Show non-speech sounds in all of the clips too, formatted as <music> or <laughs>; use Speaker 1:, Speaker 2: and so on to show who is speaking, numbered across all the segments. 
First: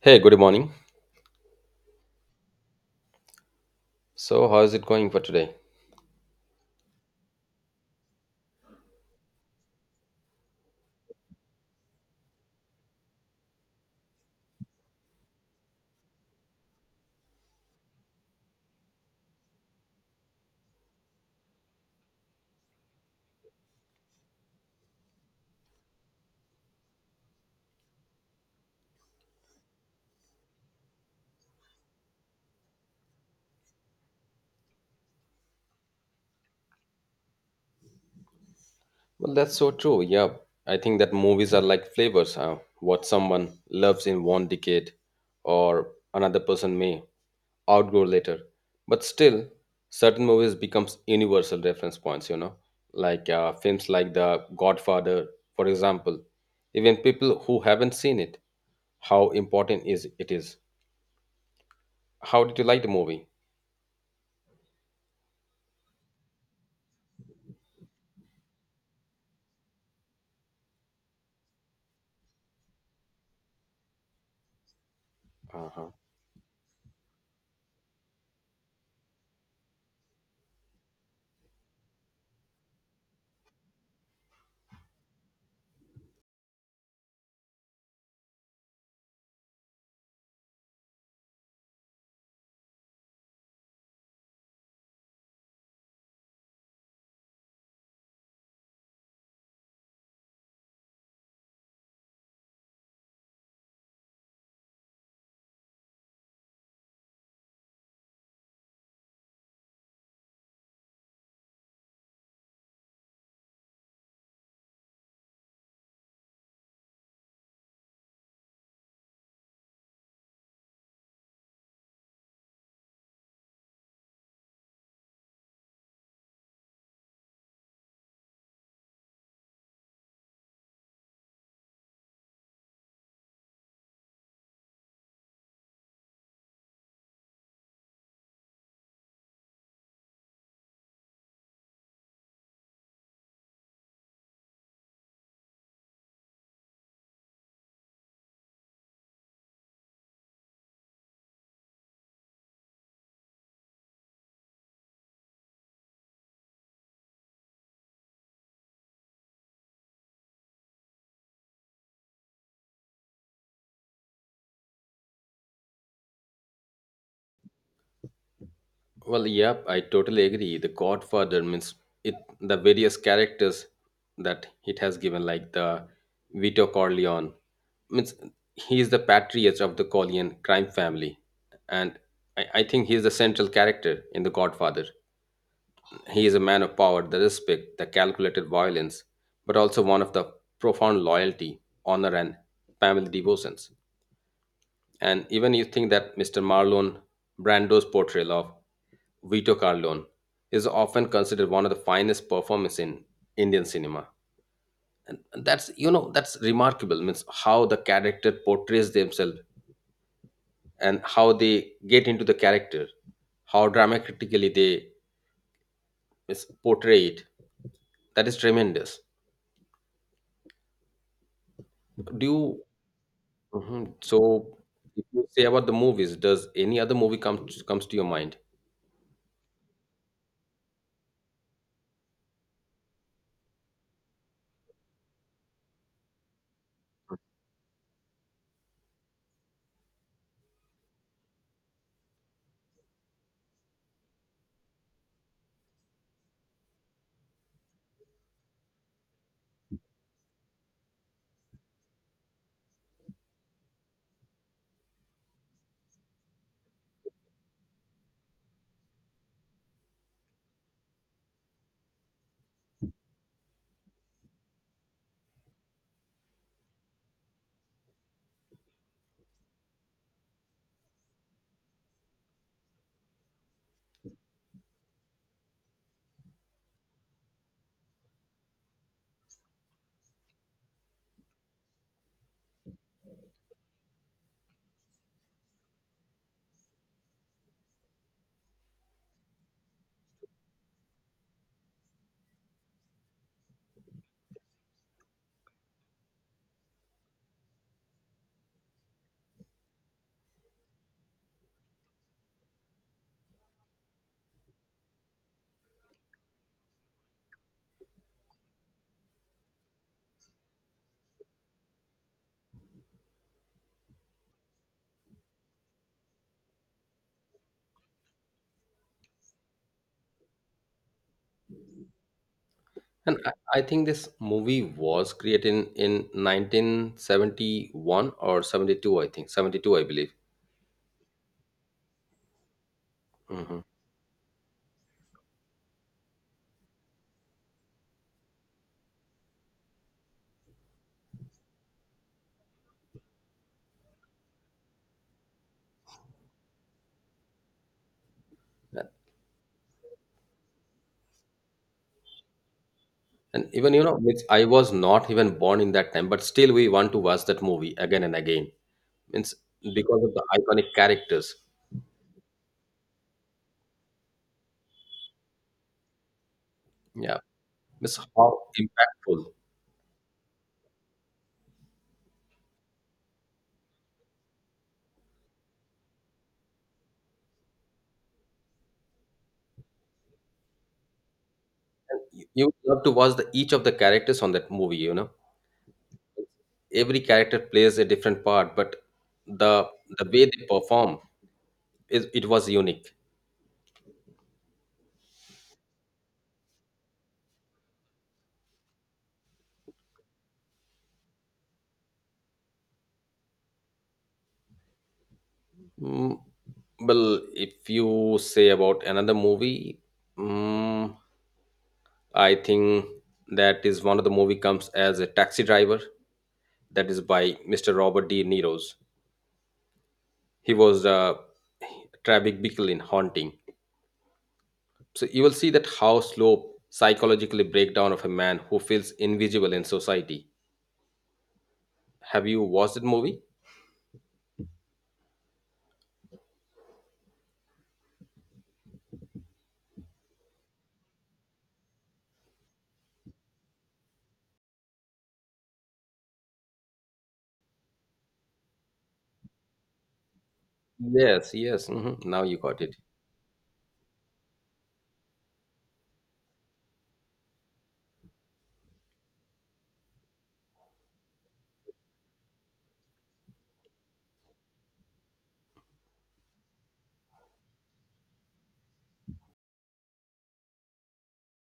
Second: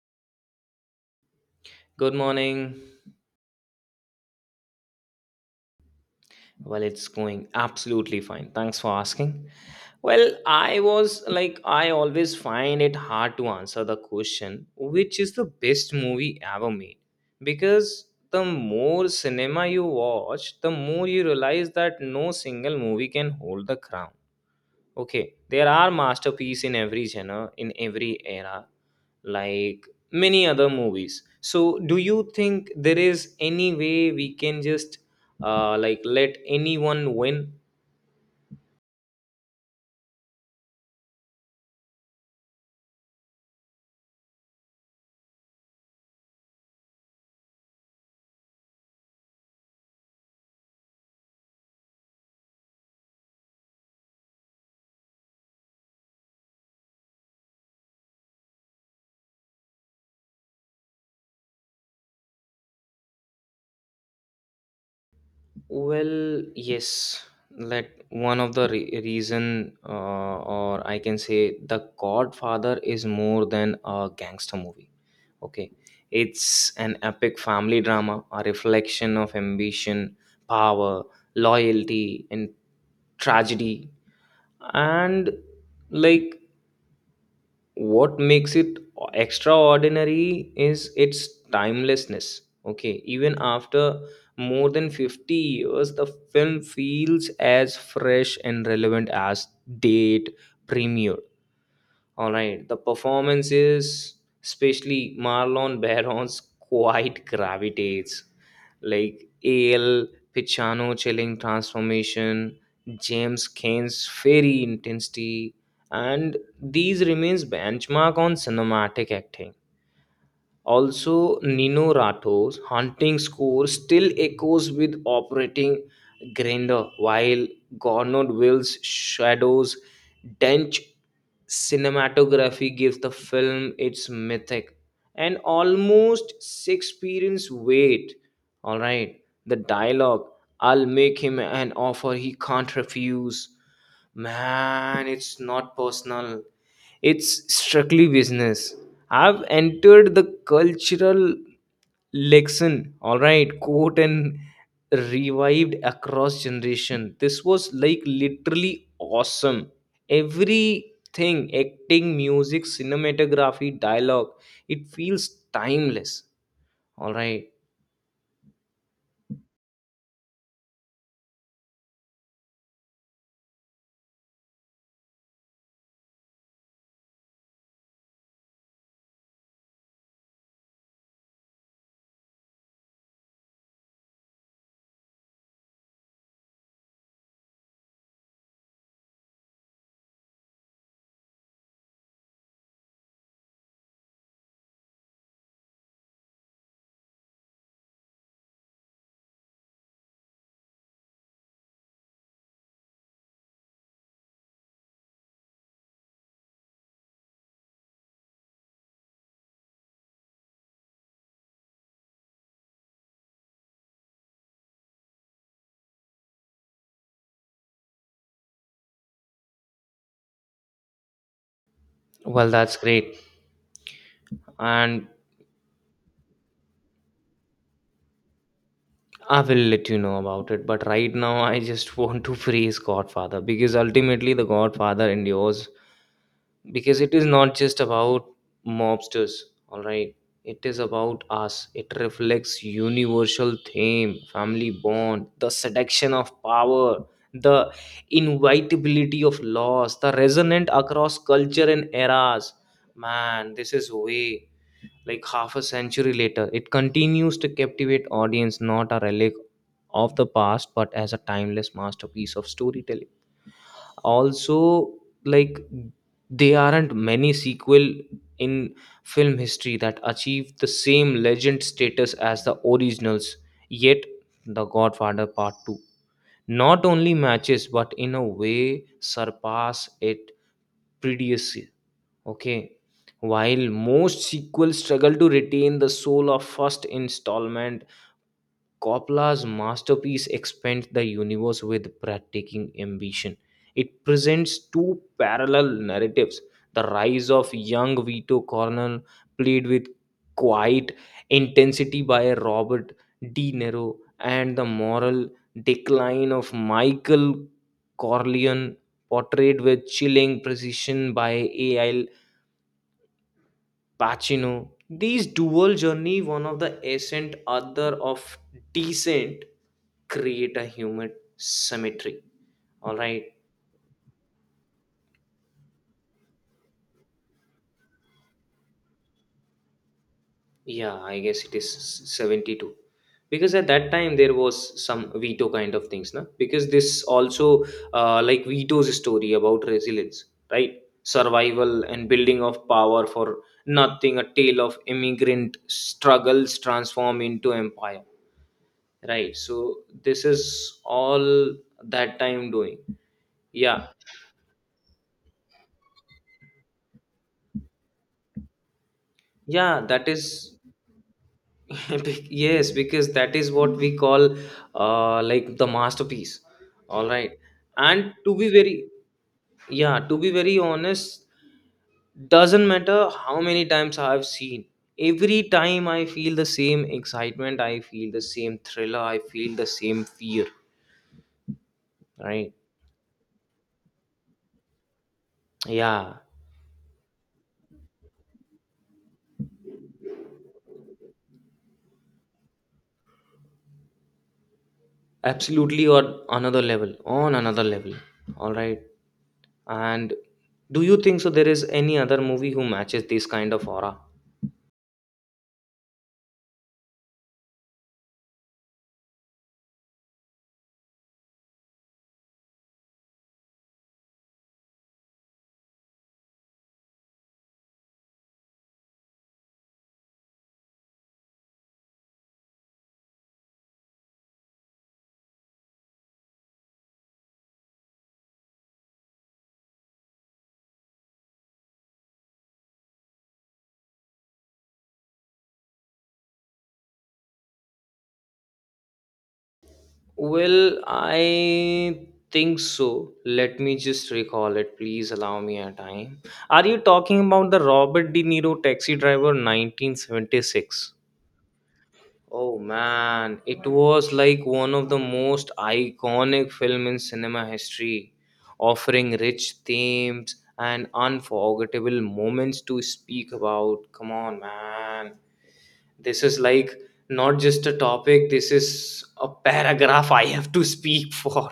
Speaker 1: Hey, good morning.
Speaker 2: Good morning.
Speaker 1: So, how is it going for today?
Speaker 2: It's going absolutely fine. Thanks for asking. I always find it hard to answer the question, which is the best movie ever made? Because the more cinema you watch, the more you realize that no single movie can hold the crown. Okay, there are masterpieces in every genre, in every era, like many other movies. So, do you think there is any way we can just like let anyone win?
Speaker 1: Well, that's so true. Yeah, I think that movies are like flavors. Huh? What someone loves in one decade or another person may outgrow later. But still, certain movies becomes universal reference points, you know, like films like The Godfather, for example. Even people who haven't seen it, how important is it is. How did you like the movie?
Speaker 2: Well, yes. Let one of the reason, or I can say, The Godfather is more than a gangster movie. Okay.
Speaker 1: Uh-huh.
Speaker 2: It's an epic family drama, a reflection of ambition, power, loyalty, and tragedy. And like what makes it extraordinary is its timelessness. Okay. Even after more than 50 years, the film feels as fresh and relevant as date premiere. All right, the performance is especially Marlon Barons quite gravitates like AL Pichano chilling transformation, James Kane's fairy intensity, and these remains benchmark on cinematic acting. Also, Nino Rato's haunting score still echoes with operating grandeur, while Gernot Will's Shadows' dense cinematography gives the film its mythic and almost Shakespearean's weight. All right, the dialogue I'll make him an offer he can't refuse. Man, it's not personal, it's strictly business. I've entered the cultural lexicon, all right, quote and revived across generation. This was like literally awesome. Everything, acting, music, cinematography, dialogue, it feels timeless. All right.
Speaker 1: Well, yep, I totally agree. The Godfather means it the various characters that it has given, like the Vito Corleone, means he is the patriarch of the Corleone crime family, and I think he is the central character in the Godfather. He is a man of power, the respect, the calculated violence, but also one of the profound loyalty, honor, and family devotions. And even you think that Mr. Marlon Brando's portrayal of Vito Corleone is often considered one of the finest performances in Indian cinema. That's, you know, that's remarkable. Means how the character portrays themselves and how they get into the character, how dramatically they is portray it. That is tremendous. Do
Speaker 2: Well,
Speaker 1: you?
Speaker 2: that's great.
Speaker 1: Mhm. So, if
Speaker 2: And
Speaker 1: you say about the movies, does any other movie comes to your mind?
Speaker 2: I will let you know about it. But right now, I just <laughs> want to praise Godfather because ultimately, the Godfather endures because it is not just about mobsters, all right, it is about us. It reflects universal theme, family bond, the seduction of power, the inevitability of loss, the resonant across culture and eras. Man, this is way, like half a century later it continues to captivate audience, not a relic of the past but as a timeless masterpiece of storytelling. Also, like there aren't many sequel in film history that achieve the same legend status as the originals. Yet the godfather part 2 not only matches but in a way surpass it previously. Okay, while most sequels struggle to retain the soul of first installment, Coppola's masterpiece expands the universe with breathtaking ambition. It presents two parallel narratives, the rise of young Vito Cornell, played with quiet intensity by Robert De Niro, and the moral decline of Michael Corleone, portrayed with chilling precision by A.L. Pacino. These dual journey, one of the ascent, other of descent, create a human cemetery. All
Speaker 1: And
Speaker 2: right.
Speaker 1: I think this movie was created in 1971 or 72, I think. 72, I believe.
Speaker 2: Yeah, I guess it is 72. Because
Speaker 1: Hmm.
Speaker 2: at that time there was some veto kind of things, na? Because this also like Vito's story about resilience, right? Survival and building of power for nothing, a tale of immigrant struggles transform into empire,
Speaker 1: And,
Speaker 2: right? So this is all that time doing.
Speaker 1: and even, you
Speaker 2: Yeah,
Speaker 1: know, it's, I was not even born in that time, but still we want to watch that movie again and again. It's
Speaker 2: yeah,
Speaker 1: because
Speaker 2: that
Speaker 1: of the
Speaker 2: is
Speaker 1: iconic characters.
Speaker 2: <laughs> Yes, because that is what we call like the masterpiece, all
Speaker 1: Yeah.
Speaker 2: right.
Speaker 1: It's
Speaker 2: And to
Speaker 1: how
Speaker 2: be very,
Speaker 1: impactful.
Speaker 2: yeah, to be very honest, doesn't matter how many times I've seen, every time I feel the same excitement, I feel the same thriller, I feel the same fear,
Speaker 1: You
Speaker 2: right?
Speaker 1: love to watch the, each of the characters on that movie, you know.
Speaker 2: Yeah,
Speaker 1: Every character plays a different part, but the the way they perform, is it was unique.
Speaker 2: absolutely, on another level. All right. And do you think so there is any other movie who matches this kind of aura?
Speaker 1: Mm, well, if you say about another movie, mm, I think that is one of the movie comes as a taxi driver. That is by Mr. Robert De Niro's. He was a traffic beacon in haunting. So you will see that how slow psychologically breakdown of a man who feels invisible in society. Have you watched that movie?
Speaker 2: Well, I think so. Let me just recall it. Please allow me a time. Are you talking about the Robert De Niro taxi driver 1976?
Speaker 1: Yes, yes. Hmm. Now you
Speaker 2: Oh
Speaker 1: got it.
Speaker 2: man, it was like one of the most iconic film in cinema history, offering rich themes and unforgettable moments to speak about. Come on, man. This is like not just a topic, this is a paragraph I have to speak <laughs> for.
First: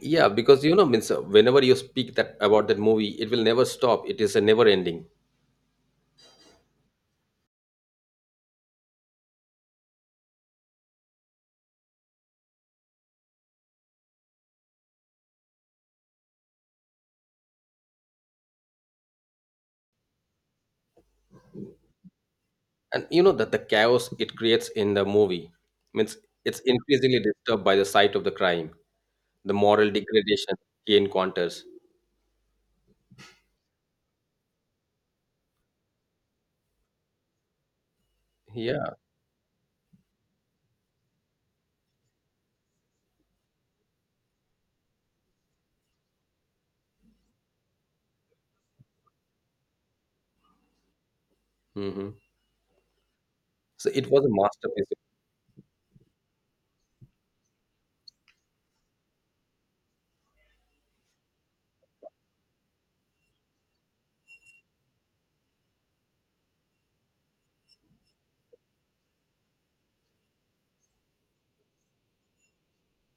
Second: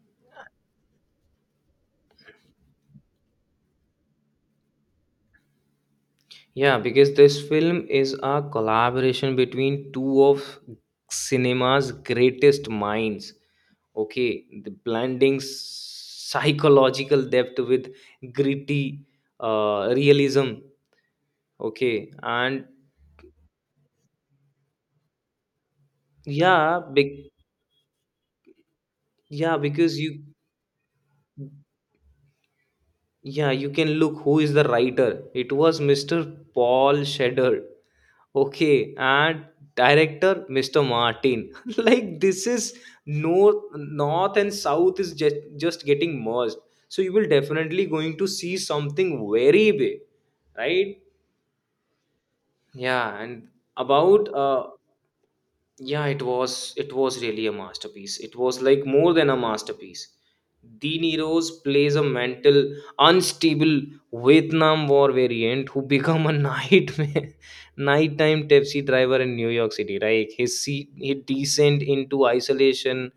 Speaker 1: Yeah, because you know, means whenever you speak that about that movie, it will never stop. It is a never ending.
Speaker 2: Yeah, because this film is a collaboration between two of cinema's greatest minds. Okay, the blending psychological depth with gritty realism. Okay, and
Speaker 1: And you know that the chaos it creates in the movie means it's
Speaker 2: yeah,
Speaker 1: increasingly
Speaker 2: big,
Speaker 1: disturbed by the sight of the crime, the
Speaker 2: yeah,
Speaker 1: moral
Speaker 2: because you,
Speaker 1: degradation he encounters.
Speaker 2: yeah, you can look who is the writer. It was Mr. Paul Shedder. Okay,
Speaker 1: Yeah.
Speaker 2: and director Mr. Martin. <laughs> Like this is north and south is just getting merged. So you will definitely going to see something very big, right?
Speaker 1: Hmm.
Speaker 2: Yeah, and
Speaker 1: So it was a
Speaker 2: about
Speaker 1: masterpiece.
Speaker 2: yeah, it was really a masterpiece, it was like more than a masterpiece. De Niro's plays a mental unstable Vietnam war variant who become a <laughs> nightmare nighttime taxi driver in New York city, right? His descent into isolation,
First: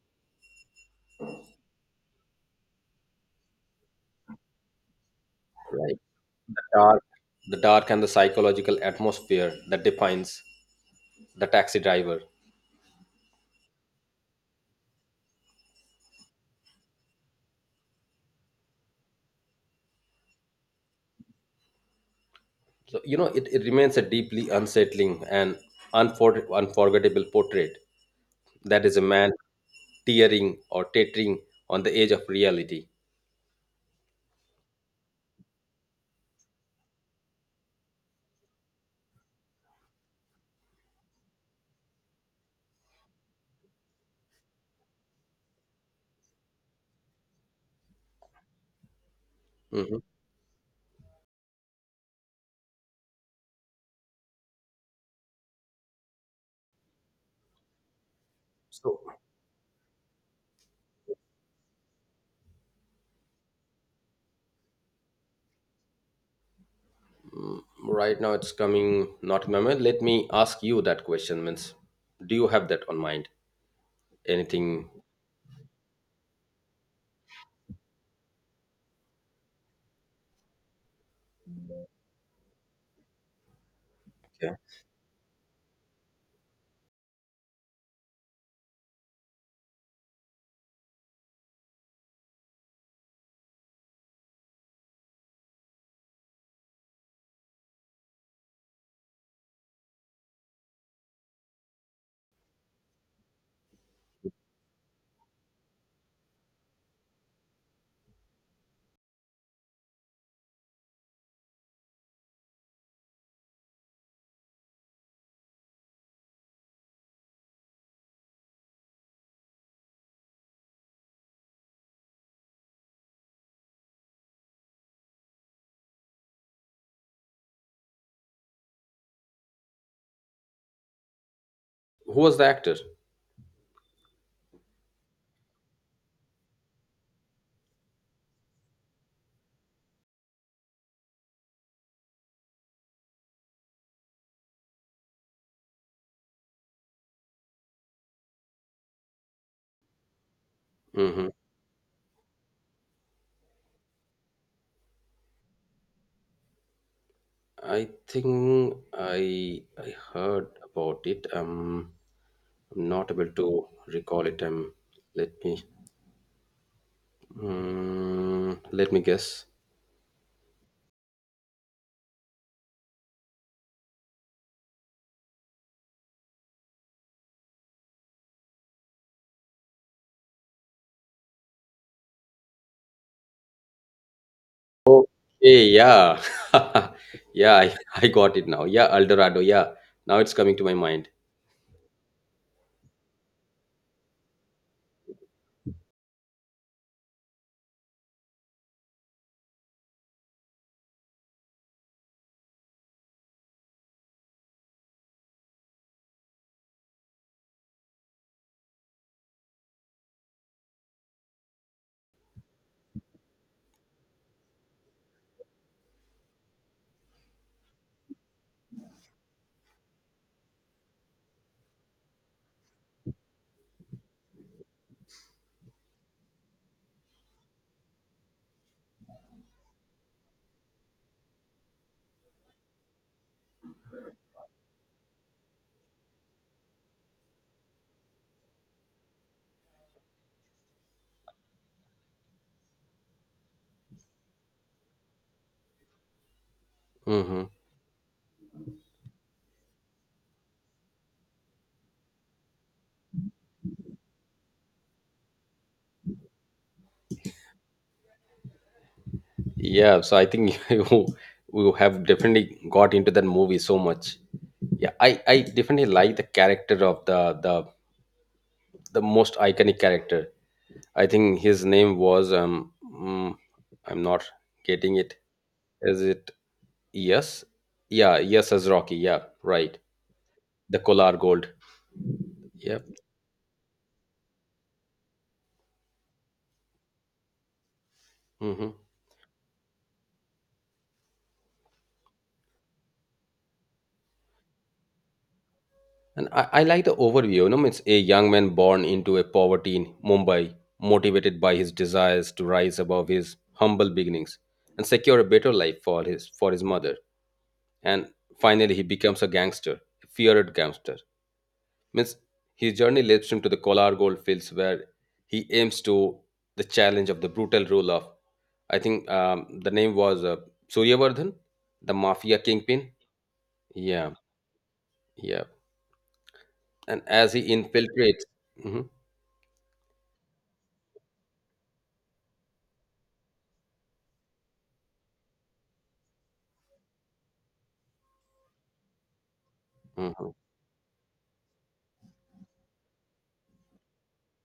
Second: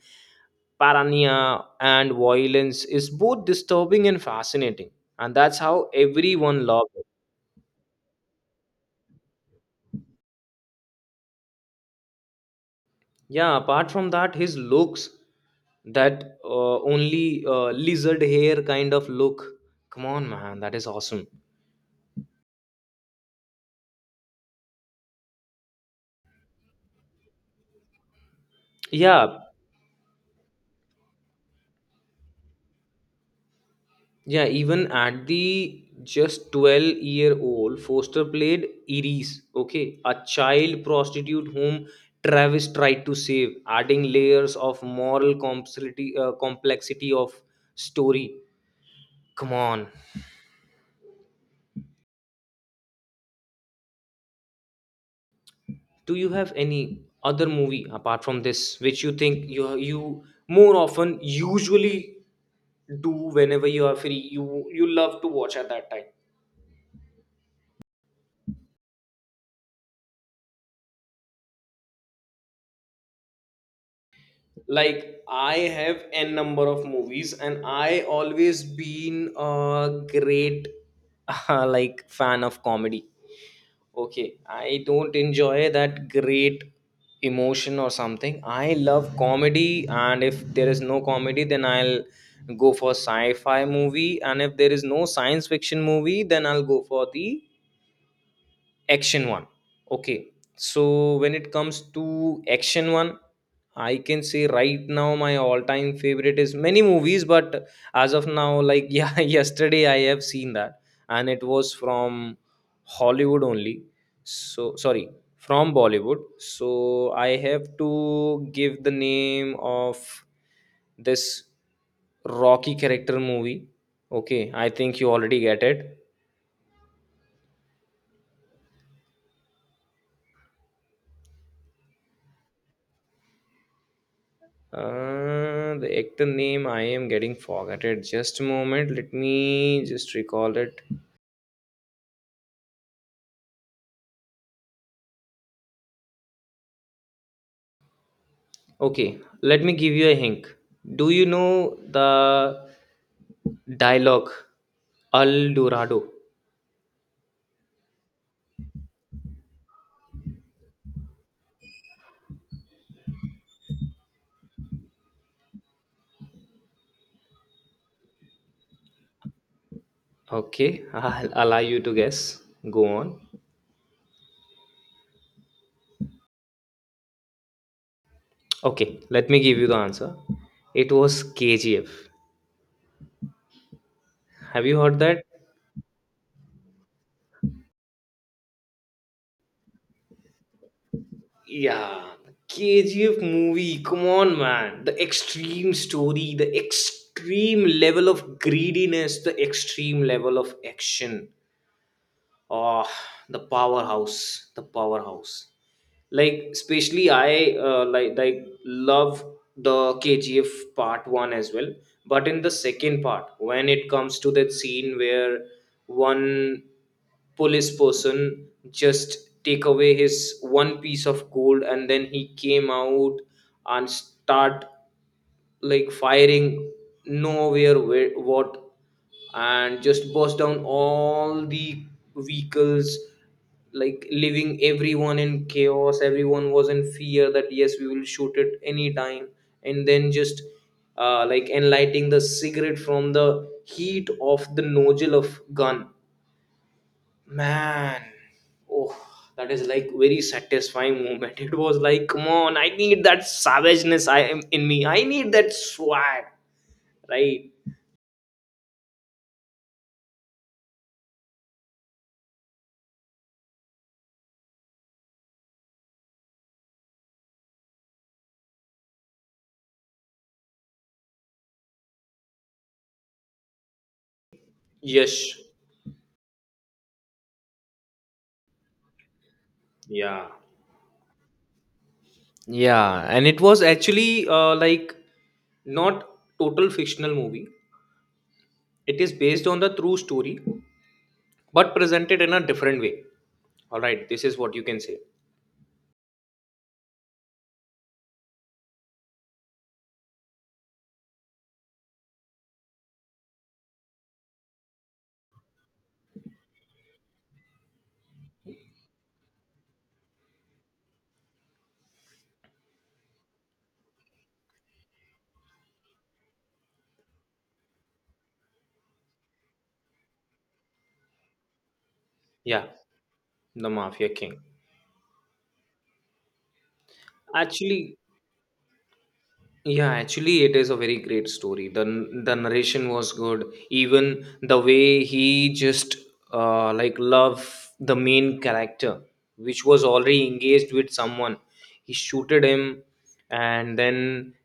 Speaker 2: paranoia and violence is both disturbing and fascinating, and that's how
Speaker 1: Right. The
Speaker 2: everyone loved
Speaker 1: dark,
Speaker 2: it.
Speaker 1: the dark and the psychological atmosphere that defines the taxi driver.
Speaker 2: Yeah, apart from that, his looks, that only lizard hair kind of look. Come on, man, that is awesome.
Speaker 1: So you know it, it remains a deeply unsettling and unforgettable portrait that is a man
Speaker 2: Yeah,
Speaker 1: tearing or teetering on the edge of reality.
Speaker 2: yeah, even at the just 12-year-old, Foster played Iris, okay, a child prostitute whom Travis tried to save, adding layers of moral complexity, complexity of story. Come on.
Speaker 1: Mhm.
Speaker 2: Do you have any other movie apart from this
Speaker 1: So
Speaker 2: which you think you more often usually do whenever you are free you love to watch at that time?
Speaker 1: mm, right now, it's coming not in my mind. Let me ask you that question. Means, do you have that on mind? Anything?
Speaker 2: Like I have n number of movies and I always been a great <laughs> like fan of comedy. Okay,
Speaker 1: Okay.
Speaker 2: I don't enjoy that great emotion or something. I love comedy, and if there is no comedy, then I'll go for sci fi movie, and if there is no science fiction movie, then I'll go for the action one. Okay, so when it comes to action one, I can say right now my all time favorite is many movies, but as of now, like <laughs> yeah, yesterday I have seen that, and it was from hollywood only, so sorry, from bollywood. So I have to give the name of this rocky character movie. Okay, I think you already get it.
Speaker 1: Who was the actor?
Speaker 2: The actor name I am getting forgotten. Just a moment. Let me just recall it. Okay, let me give you a hint. Do you
Speaker 1: Hmm.
Speaker 2: know the dialogue El Dorado?
Speaker 1: I think I heard about it. I'm not able to recall it. Let me mm, let me guess.
Speaker 2: Okay, <laughs> I'll allow you to guess. Go on. Okay, let me give you the answer. It was KGF. Have you heard that?
Speaker 1: Okay, yeah, <laughs> yeah, I got it now. Yeah, Eldorado. Yeah, now it's coming to my mind.
Speaker 2: Yeah, KGF movie. Come on, man. The extreme story, the extreme level of greediness, the extreme level of action. Oh, the powerhouse. The powerhouse, like especially I like love the KGF part 1 as well. But in the second part, when it comes to that scene where one police person just take away his one piece of gold, and then he came out and start like firing nowhere, where what, and just bust down all the vehicles, like leaving everyone in chaos, everyone was in fear that yes we will shoot it anytime, and then just like enlighting the cigarette from the heat of the nozzle of gun.
Speaker 1: Hmm.
Speaker 2: Man, oh, that is like very satisfying moment. <laughs> It was like come on, I need that savageness, I am in me, I need that swag, right?
Speaker 1: Yeah, so I think <laughs> you have definitely got into that movie so much. Yeah, I definitely like the character of the most iconic character. I think his name was mm, I'm not getting it.
Speaker 2: Yes.
Speaker 1: Is it yes? Yeah, yes as Rocky. Yeah, right.
Speaker 2: yeah
Speaker 1: The Kolar Gold. Yep.
Speaker 2: yeah and it was actually like not total fictional movie.
Speaker 1: Hmm.
Speaker 2: It is based on the true story, but presented in a different way. All right, this is what you can say.
Speaker 1: And I like the overview. You know, it's a young man born into a poverty in Mumbai, motivated by his desires to rise above his humble beginnings and secure a better life for his mother. And finally, he becomes a gangster, a feared gangster. Means his journey leads him to the Kolar gold fields, where he aims to the challenge of the brutal rule of, I think the name was Suryavardhan, the mafia
Speaker 2: Yeah,
Speaker 1: kingpin.
Speaker 2: the Mafia
Speaker 1: Yeah,
Speaker 2: King.
Speaker 1: yeah. And as he
Speaker 2: Actually,
Speaker 1: infiltrates. Mhm,
Speaker 2: yeah, actually, it is a very great story. The the narration was good. Even the way he just like love the main character, which was already
Speaker 1: mhm.
Speaker 2: engaged with someone. He shooted him, and then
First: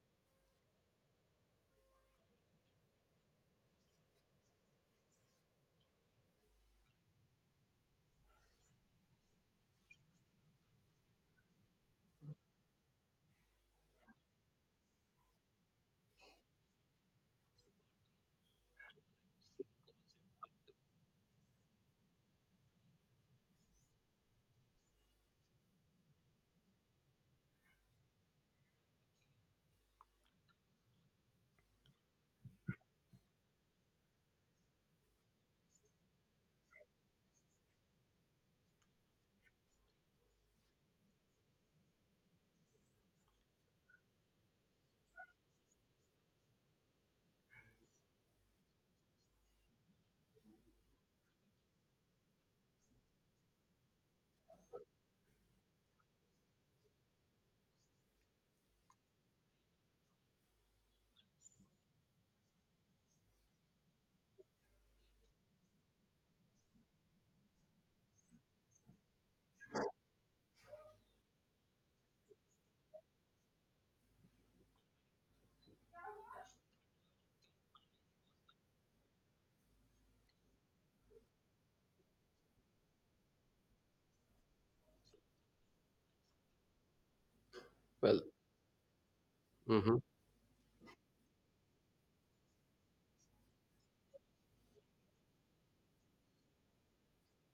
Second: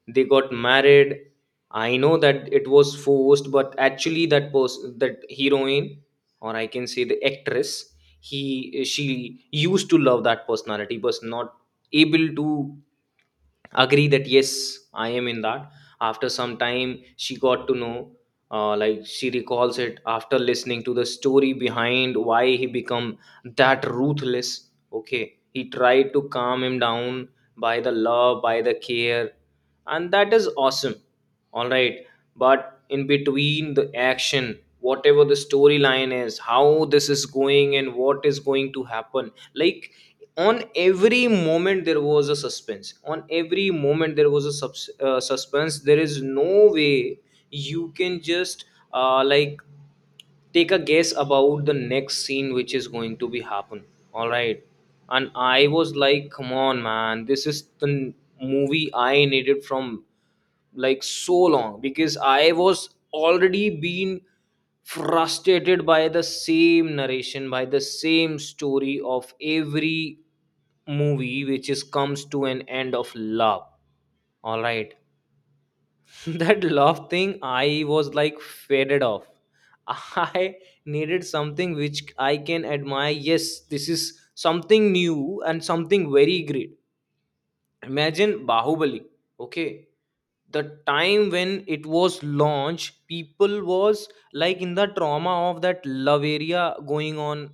Speaker 2: they got married. I know that it was forced, but actually, that person, that heroine, or I can say the actress, he she used to love that personality, was not able to agree that yes I am in that. After some time she got to know, like she recalls it after listening to the story behind why he become that ruthless. Okay, he tried to calm him down by the love, by the care, and that is awesome, all right. But in between the action, whatever the storyline is, how this is going and what is going to happen, like on every moment there was a suspense, on every moment there was a suspense. There is no way you can just like take a guess about the next scene which is going to be happen, all right. And I was like come on man, this is the movie I needed from like so long, because I was already being frustrated by the same narration, by the same story of every movie which is comes to an end of love, all right. <laughs> That love thing I was like faded off. <laughs> I needed something which I can admire, yes this is something new and something very great.
Speaker 1: Well,
Speaker 2: Imagine Bahubali. Okay.
Speaker 1: mhm,
Speaker 2: The time when it was launched, people was like in the trauma of that love area going on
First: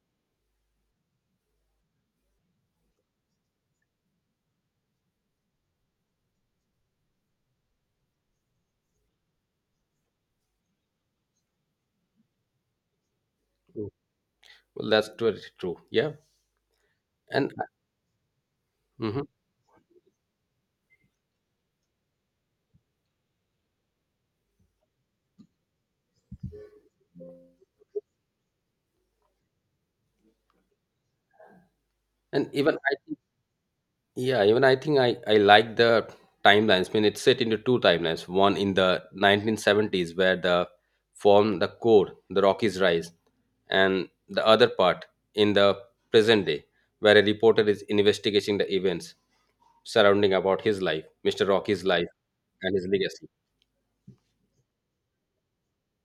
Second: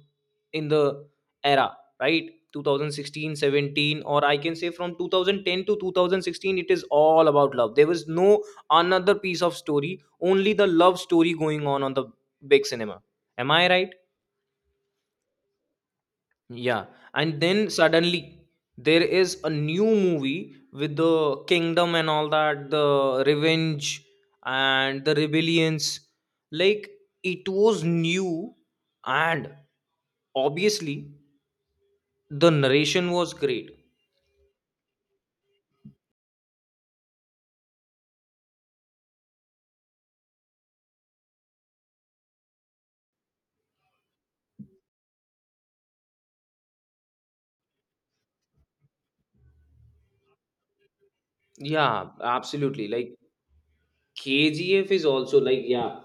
Speaker 2: in the era, right? 2016, 17, or I can say from 2010 to 2016, it is all about love. There was no another piece of story, only the love story going on the big cinema. Am I
Speaker 1: mm.
Speaker 2: right?
Speaker 1: Well, that's very true. Yeah,
Speaker 2: Yeah, and
Speaker 1: and
Speaker 2: then suddenly there
Speaker 1: mhm.
Speaker 2: is a new movie with the kingdom and all that, the revenge and the rebellions. Like it was new, and obviously
Speaker 1: And
Speaker 2: the
Speaker 1: even I
Speaker 2: narration
Speaker 1: think,
Speaker 2: was great.
Speaker 1: yeah, even I think I like the timelines. I mean, it's set into two timelines. One in the 1970s where the form the core, the Rockies rise, and the other part in the present day where a reporter is investigating the events surrounding about his life, Mr. Rocky's
Speaker 2: Yeah,
Speaker 1: life and his
Speaker 2: absolutely. Like
Speaker 1: legacy.
Speaker 2: KGF is also like, yeah,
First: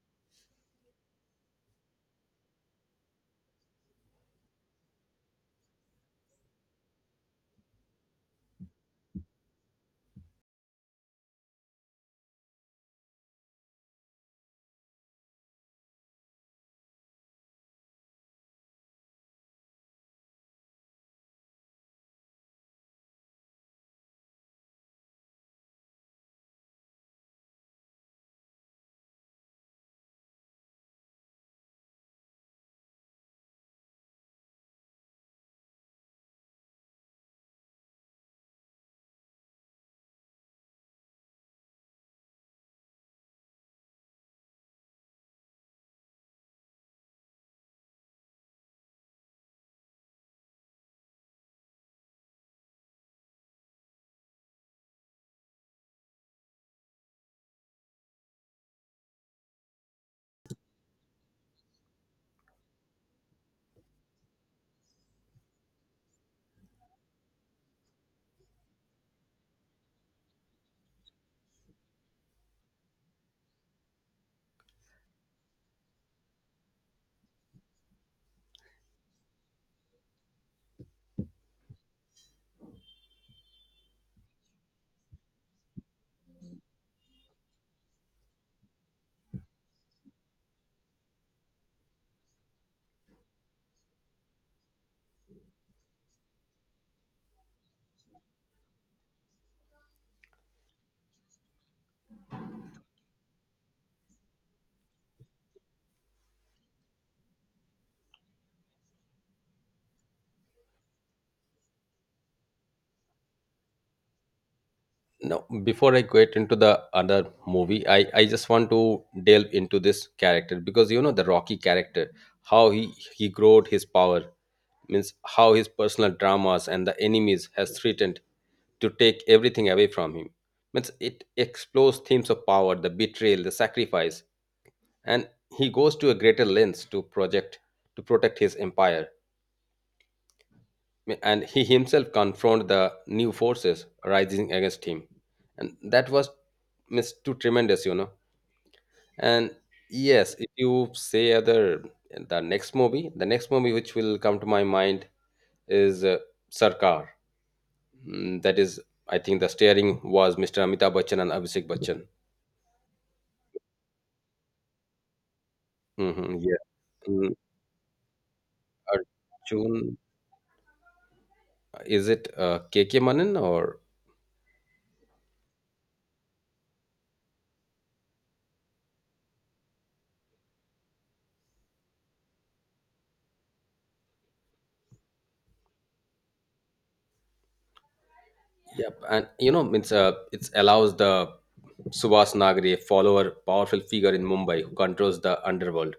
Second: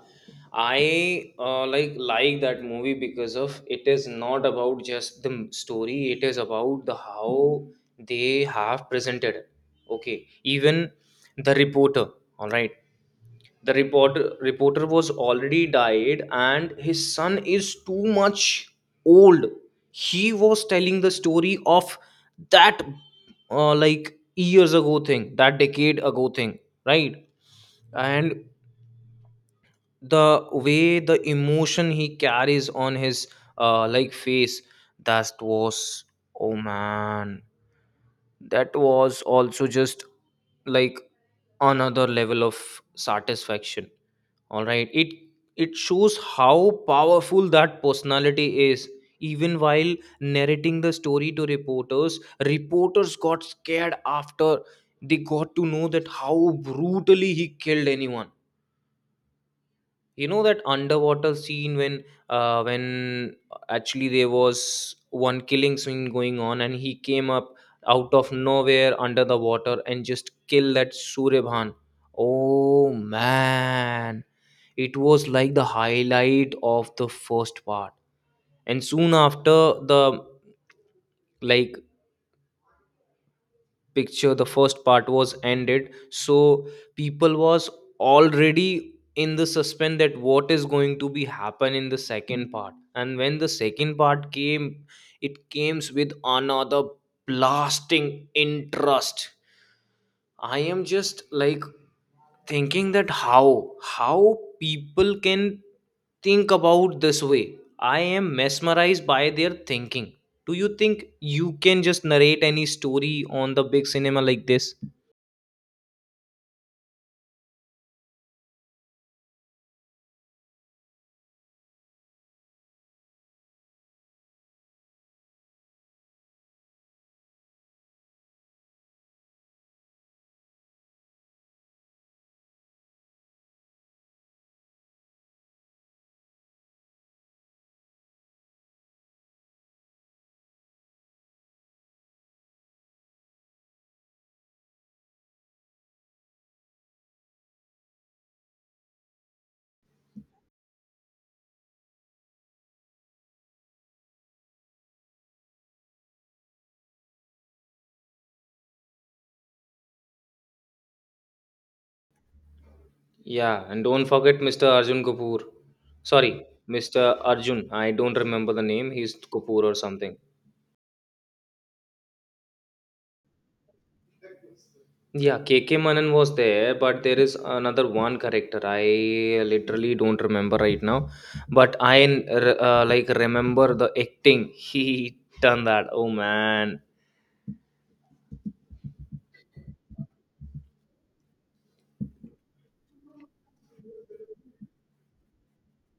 Speaker 2: I like that movie because of it is not about just the story, it is about the how they have presented it. Okay, even the reporter, all right, the reporter was already died and his son is too much old. He was telling the story of that, like, years ago thing, that decade ago thing, right? And the way the emotion he carries on his, like, face, that was, oh man, that was also just like another level of satisfaction. All right, it shows how powerful that personality is. Even while narrating the story to reporters, reporters got scared after they got to know that how brutally he killed anyone. You know that underwater scene when, when actually there was one killing scene going on and he came up out of nowhere under the water and just kill that Suryaban. Oh man, it was like the highlight of the first part. And soon after the, like, picture, the first part was ended, so people was already in the suspense that what is going to be happen in the second part, and when the second part came, it came with another blasting interest. I am just like thinking that how people can think about this way. I am mesmerized by their thinking. Do you think you can just narrate any story on the big cinema like this?
Speaker 1: Now, before I get into the other movie, I just want to delve into this character because you know the Rocky character, how he growed his power, means how his personal dramas and the enemies has threatened to take everything away from him. Means it explores themes of power, the betrayal, the sacrifice, and he goes to a greater length to project to protect his empire and he himself confronted the new forces rising against him and that was miss too tremendous, you know. And yes, if you say other, the next movie, the next movie which will come to my mind is sarkar. Mm, that is I think the steering was Mr. Amitabh Bachchan and Abhishek Bachchan.
Speaker 2: Yeah, and don't forget Mr. Arjun Kapoor.
Speaker 1: Hmm.
Speaker 2: Sorry,
Speaker 1: Yeah.
Speaker 2: Mr.
Speaker 1: Mm,
Speaker 2: Arjun. I don't remember the name. He's Kapoor
Speaker 1: arjun,
Speaker 2: or something.
Speaker 1: is it kk manan or
Speaker 2: Yeah, K K Manan was there, but there is another one character I literally don't remember right now. But I, like, remember the acting <laughs> he done that. Oh man.
Speaker 1: Yep, and you know, it's it allows the Subhas Nagri, a follower, powerful figure in Mumbai, who controls the underworld.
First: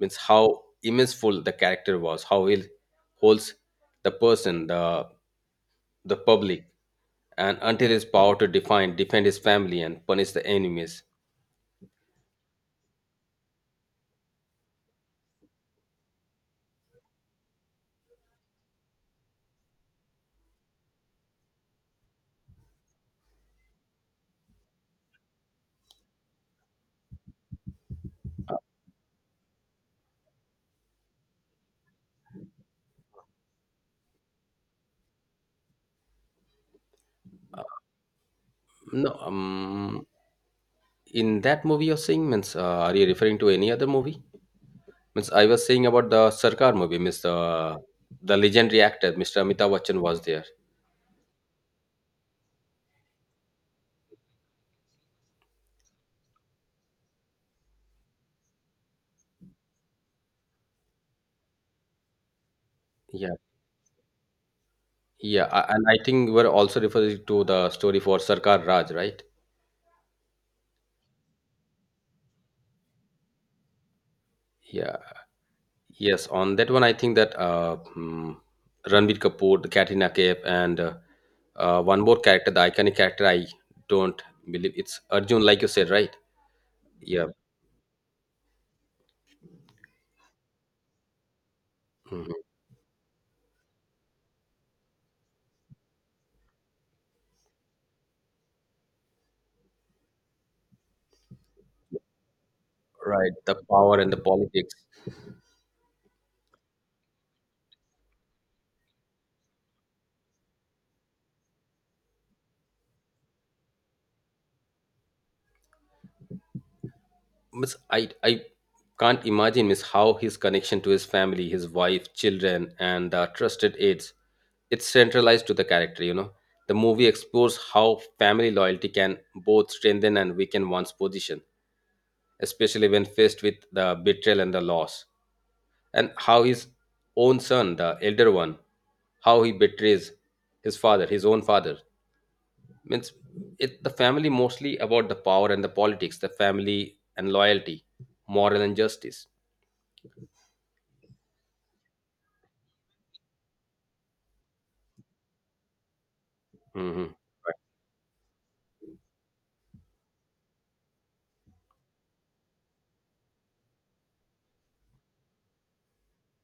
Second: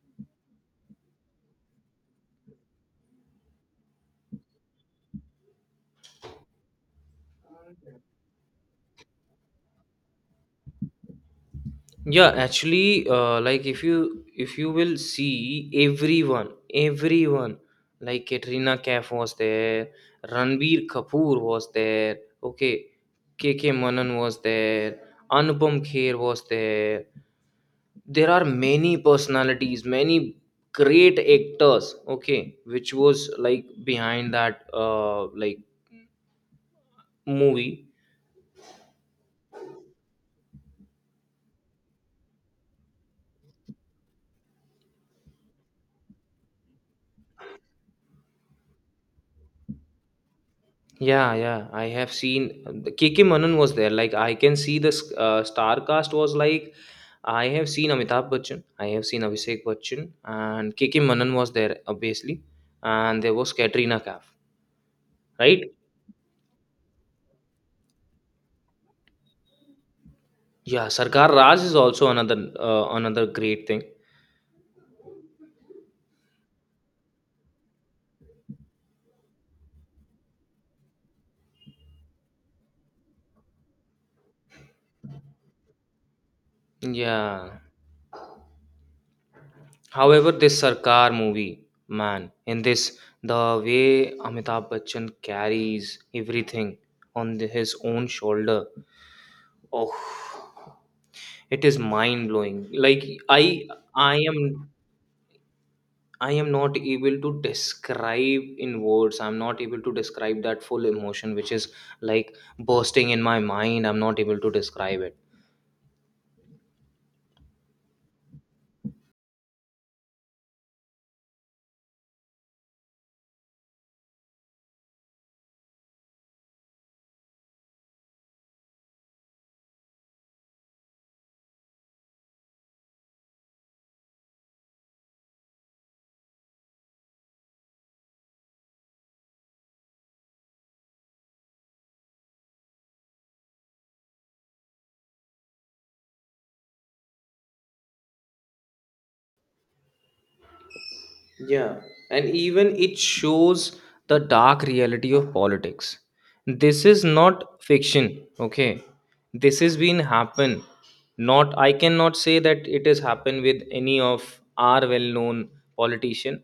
Speaker 1: Means how immenseful the character was, how he holds the person, the public, and until his power to define, defend his family, and punish the enemies.
Speaker 2: Yeah, actually, like, if you will see everyone, everyone like Katrina Kaif was there, Ranbir Kapoor was there. Okay, K K Manan was there, Anupam Kher was there. There are many personalities, many great actors, okay, which was like behind that, uh, like, movie.
Speaker 1: No, in that movie you're saying, means are you referring to any other movie? Means I was saying about the Sarkar movie, means the legendary actor, Mr. Amitabh Bachchan was there.
Speaker 2: Yeah, yeah, I have seen the K K Manan was there. Like, I can see the, star cast was like, I have seen Amitabh Bachchan, I have seen Abhishek Bachchan, and K K Manan was there obviously, and there
Speaker 1: Yeah,
Speaker 2: was Katrina Kaif.
Speaker 1: yeah,
Speaker 2: Right.
Speaker 1: and I think we're also referring to the story for Sarkar Raj, right?
Speaker 2: Yeah, Sarkar Raj is also another, another great thing.
Speaker 1: Yeah, yes. On that one, I think that mm, Ranbir Kapoor, the Katrina Kaif, and one more character, the iconic character, I don't believe it's Arjun, like you said, right? Yeah,
Speaker 2: Yeah. However, this Sarkar movie, man,
Speaker 1: mhm.
Speaker 2: in this, the way Amitabh Bachchan carries everything on his own shoulder, oh, it is mind blowing. Like
Speaker 1: Right. The
Speaker 2: I,
Speaker 1: power and the
Speaker 2: I am,
Speaker 1: politics.
Speaker 2: I am not able to describe in words. I'm not able to describe that full emotion, which is like bursting in my mind. I'm not able to describe it.
Speaker 1: Miss, I can't imagine miss, how his connection to his family, his wife, children, and trusted aides, it's centralized to the character, you know. The movie explores how family loyalty can both strengthen and weaken one's position, especially when faced with the betrayal and the loss. And how his own son, the elder one, how he betrays his father, his own father, means it the family mostly about the power and the politics the family and loyalty moral and justice.
Speaker 2: Yeah, and even it shows the dark reality of politics. This is
Speaker 1: Hmm.
Speaker 2: not fiction, okay? This has been happen. Not I cannot say that it has happened with any of our well-known politician.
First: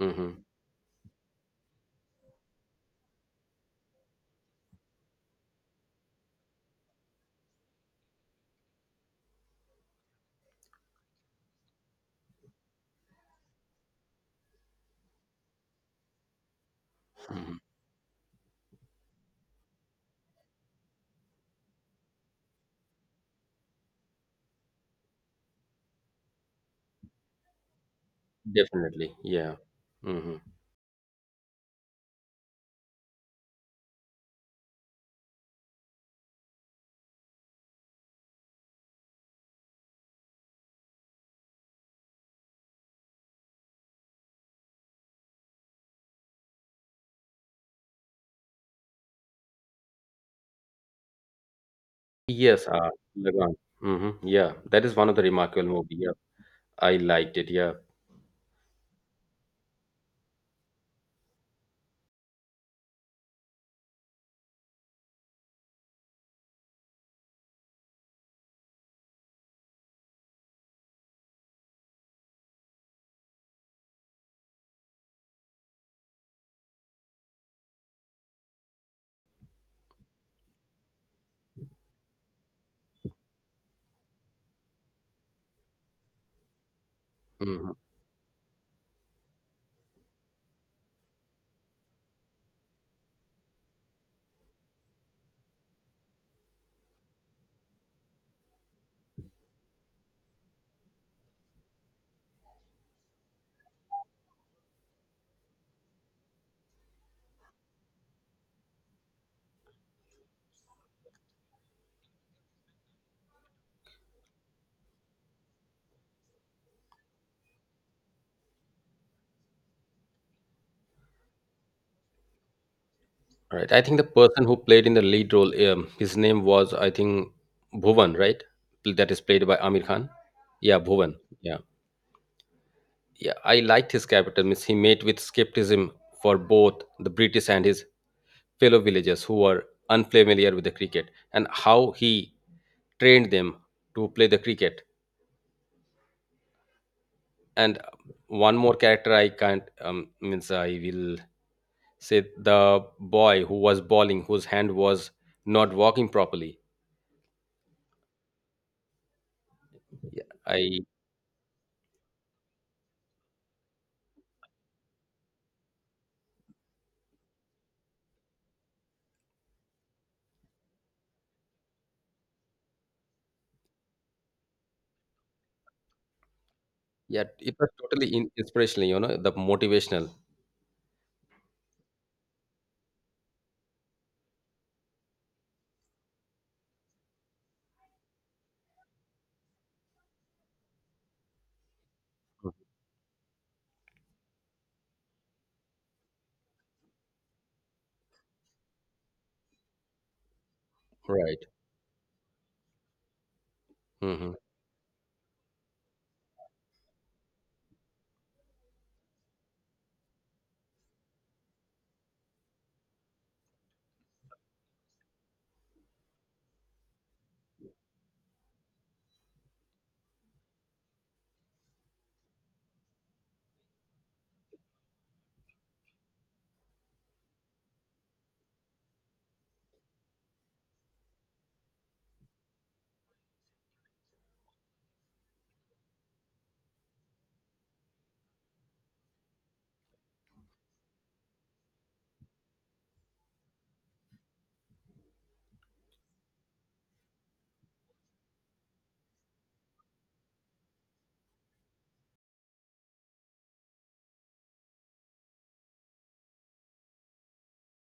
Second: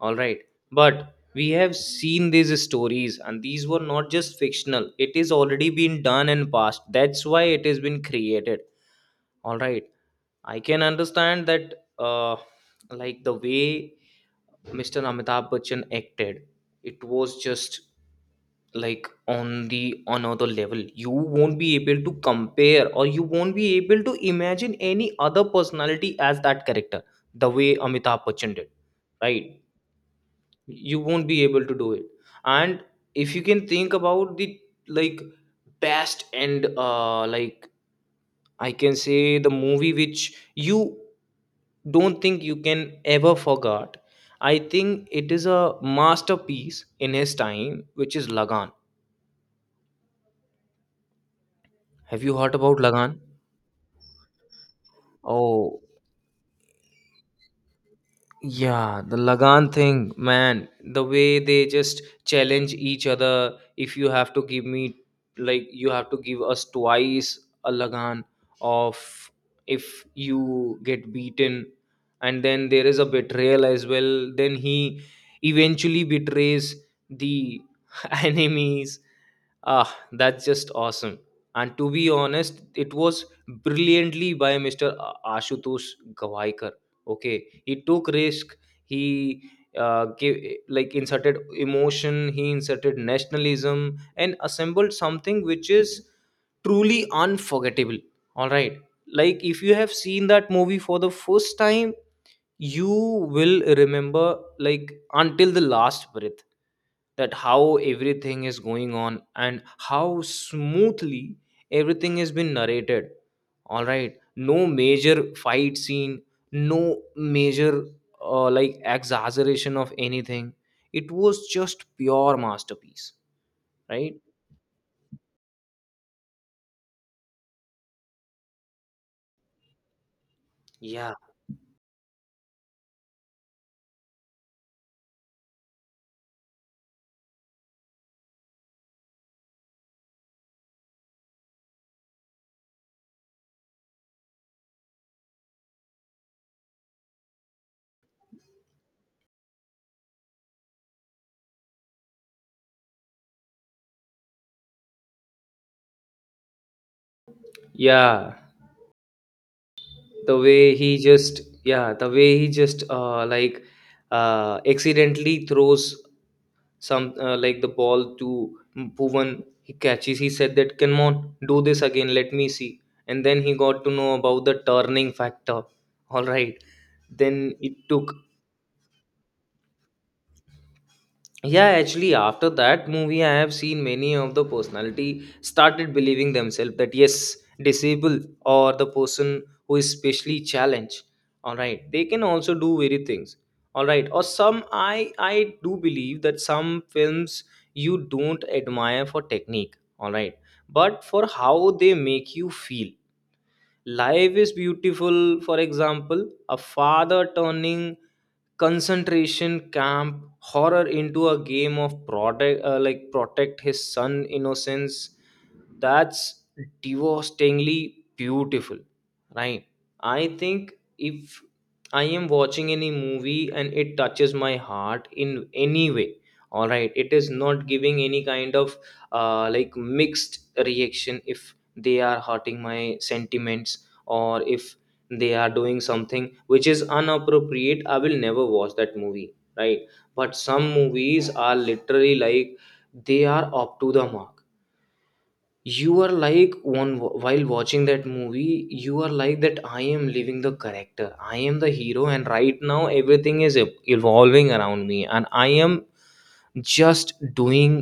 Speaker 2: All right, but we have seen these stories, and these were not just fictional. It is already been done and past. That's why it has been created. All right, I can understand that. Like the way Mr. Amitabh Bachchan acted, it was
Speaker 1: Hmm.
Speaker 2: just like on the another level. You won't be able to compare or you won't be able to imagine any other personality as that character the way Amitabh Bachchan did,
Speaker 1: Definitely. Yeah.
Speaker 2: right?
Speaker 1: Hmm.
Speaker 2: You won't be able to do it. And if you can think about the, like, best and, uh, like, I can say the movie which you don't think you can ever forget. I think it is a masterpiece in his time, which is Lagan. Have you heard
Speaker 1: Yes,
Speaker 2: about Lagan?
Speaker 1: Lagan. Hmm. Yeah, that is one of the remarkable
Speaker 2: Oh,
Speaker 1: movie. Yeah, I liked it. Yeah.
Speaker 2: yeah, the Lagan thing, man, the way they just challenge each other. If you have to give me, like, you have to give us twice a Lagan of, if you get beaten, and then there is a betrayal as well. Then he eventually betrays the <laughs> enemies. Ah, that's just awesome. And to be honest, it was brilliantly by Ashutosh Gavaikar, okay.
Speaker 1: Hmm.
Speaker 2: He took risk. He, gave, like, inserted emotion, he inserted nationalism, and assembled something which is truly unforgettable. All right, like if you have seen that movie for the first time, you will remember, like, until the last breath, that how everything is going on and how smoothly everything has been narrated. All right, no major fight scene, no major, like, exaggeration of anything. It was just pure masterpiece.
Speaker 1: Right, I think the
Speaker 2: Right.
Speaker 1: person who played in the lead role, his name was I think bhuvan, right? That is played by Amir Khan. Yeah,
Speaker 2: Yeah.
Speaker 1: bhuvan. Yeah. Yeah, I liked his capitalism. He met with skepticism for both the British and his fellow villagers who were unfamiliar with the cricket, and how he trained them to play the cricket. And one more character I can't means I will say the boy who was bowling, whose hand was not working properly.
Speaker 2: Yeah, the way
Speaker 1: I
Speaker 2: he just, yeah, the way he just, accidentally throws some, like, the ball to Bhuvan. He catches. He said that, "Come on, do this again. Let me see." And then he got to know about the turning factor. All right.
Speaker 1: yeah, it
Speaker 2: Then
Speaker 1: was
Speaker 2: it took.
Speaker 1: totally in, inspirational. You know, the motivational.
Speaker 2: Yeah, actually, after that movie, I have seen many of the personality started believing themselves that yes, disabled or the person who is specially challenged, all right, they can
Speaker 1: Mhm.
Speaker 2: also do very things, all right. Or some, I do believe that some films you don't admire for technique, all right, but for
Speaker 1: Right.
Speaker 2: how they make you feel. Life
Speaker 1: Hmm.
Speaker 2: is beautiful, for example, a father turning concentration camp horror into a game of protect his son innocence. That's devastatingly beautiful, right? I think if I am watching any movie and it touches my heart in any way, all right, it is not giving any kind of, like, mixed reaction. If they are hurting my sentiments, or if they are doing something which is inappropriate, I will never watch that movie, right? But some movies are literally like they are up to the mark. You are like, one, while watching that movie, you are like that I am living the character, I am the hero, and right now everything is evolving around me, and I am just doing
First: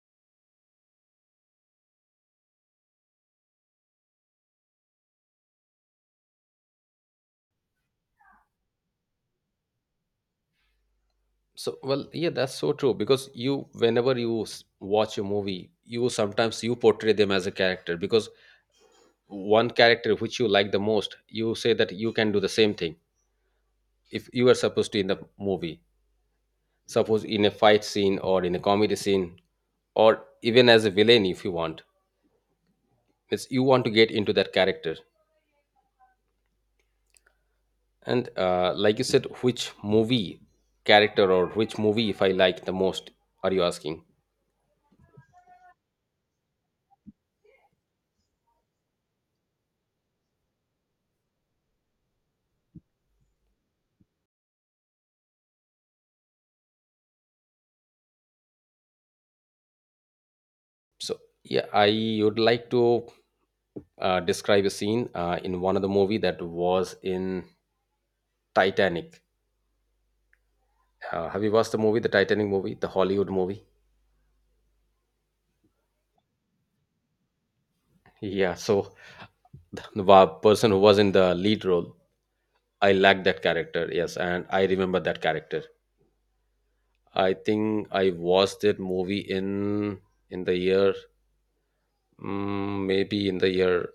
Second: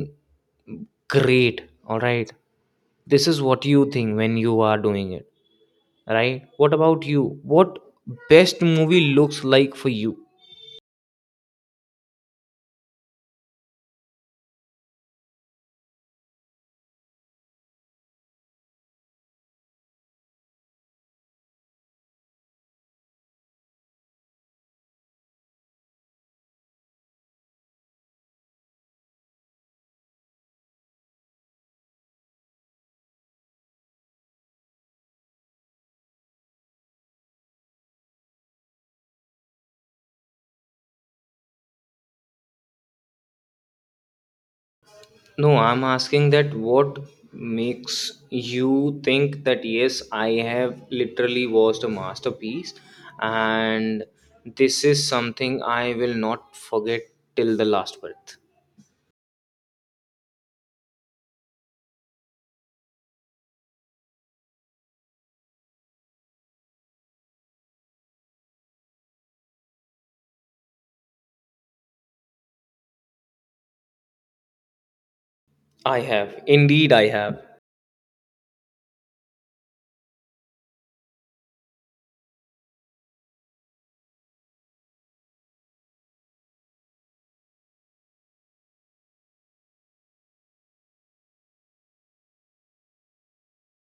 Speaker 2: great. All right, this is what you think when you are doing it, right? What about you? What best movie looks like for you?
Speaker 1: So, well, yeah, that's so true because you, whenever you watch a movie, you sometimes you portray them as a character because one character which you like the most, you say that you can do the same thing if you are supposed to in the movie, suppose in a fight scene or in a comedy scene, or even as a villain if you want. It's you want to get into that character, and like you said, which movie character or which movie if I like the most? Are you asking?
Speaker 2: No, I'm asking that what makes you think that yes, I have literally watched a masterpiece, and this is something I will not forget till the last breath.
Speaker 1: So yeah, I would like to describe a scene in one of the movie that was in Titanic. Have you watched the movie, the Titanic movie, the Hollywood movie?
Speaker 2: I have, indeed, I have.
Speaker 1: Yeah, so the person who was in the lead role, I liked that character, yes, and I remember that character. I think I watched that movie in the year mm, maybe in the year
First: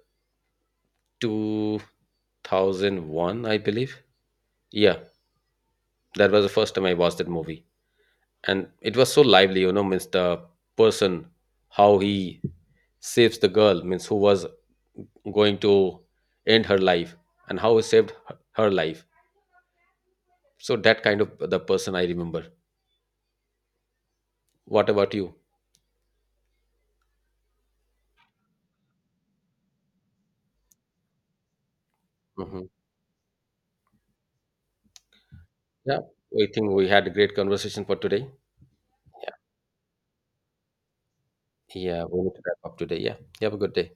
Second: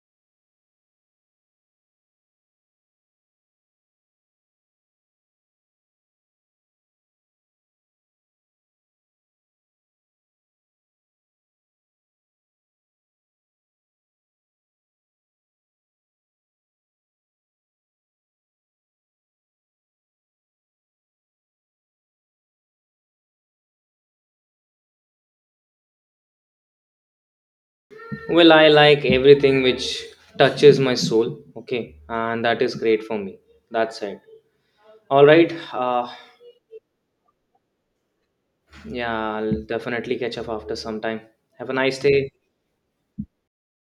Speaker 1: 2001, I believe. Yeah, that was the first time I watched that movie. And it was so lively, you know, means the person how he saves the girl means who was going to end her life and how he saved her her life. So that kind of the person I remember. What about you?
Speaker 2: Well, I like everything which touches my soul, okay, and that
Speaker 1: Hmm.
Speaker 2: is great for me. That's it. All right.
Speaker 1: Yeah, I think we had a great conversation for today. Yeah.
Speaker 2: Yeah, I'll definitely catch up after some time. Have a nice
Speaker 1: Yeah, we
Speaker 2: day.
Speaker 1: need to wrap up today. Yeah, you have a good day.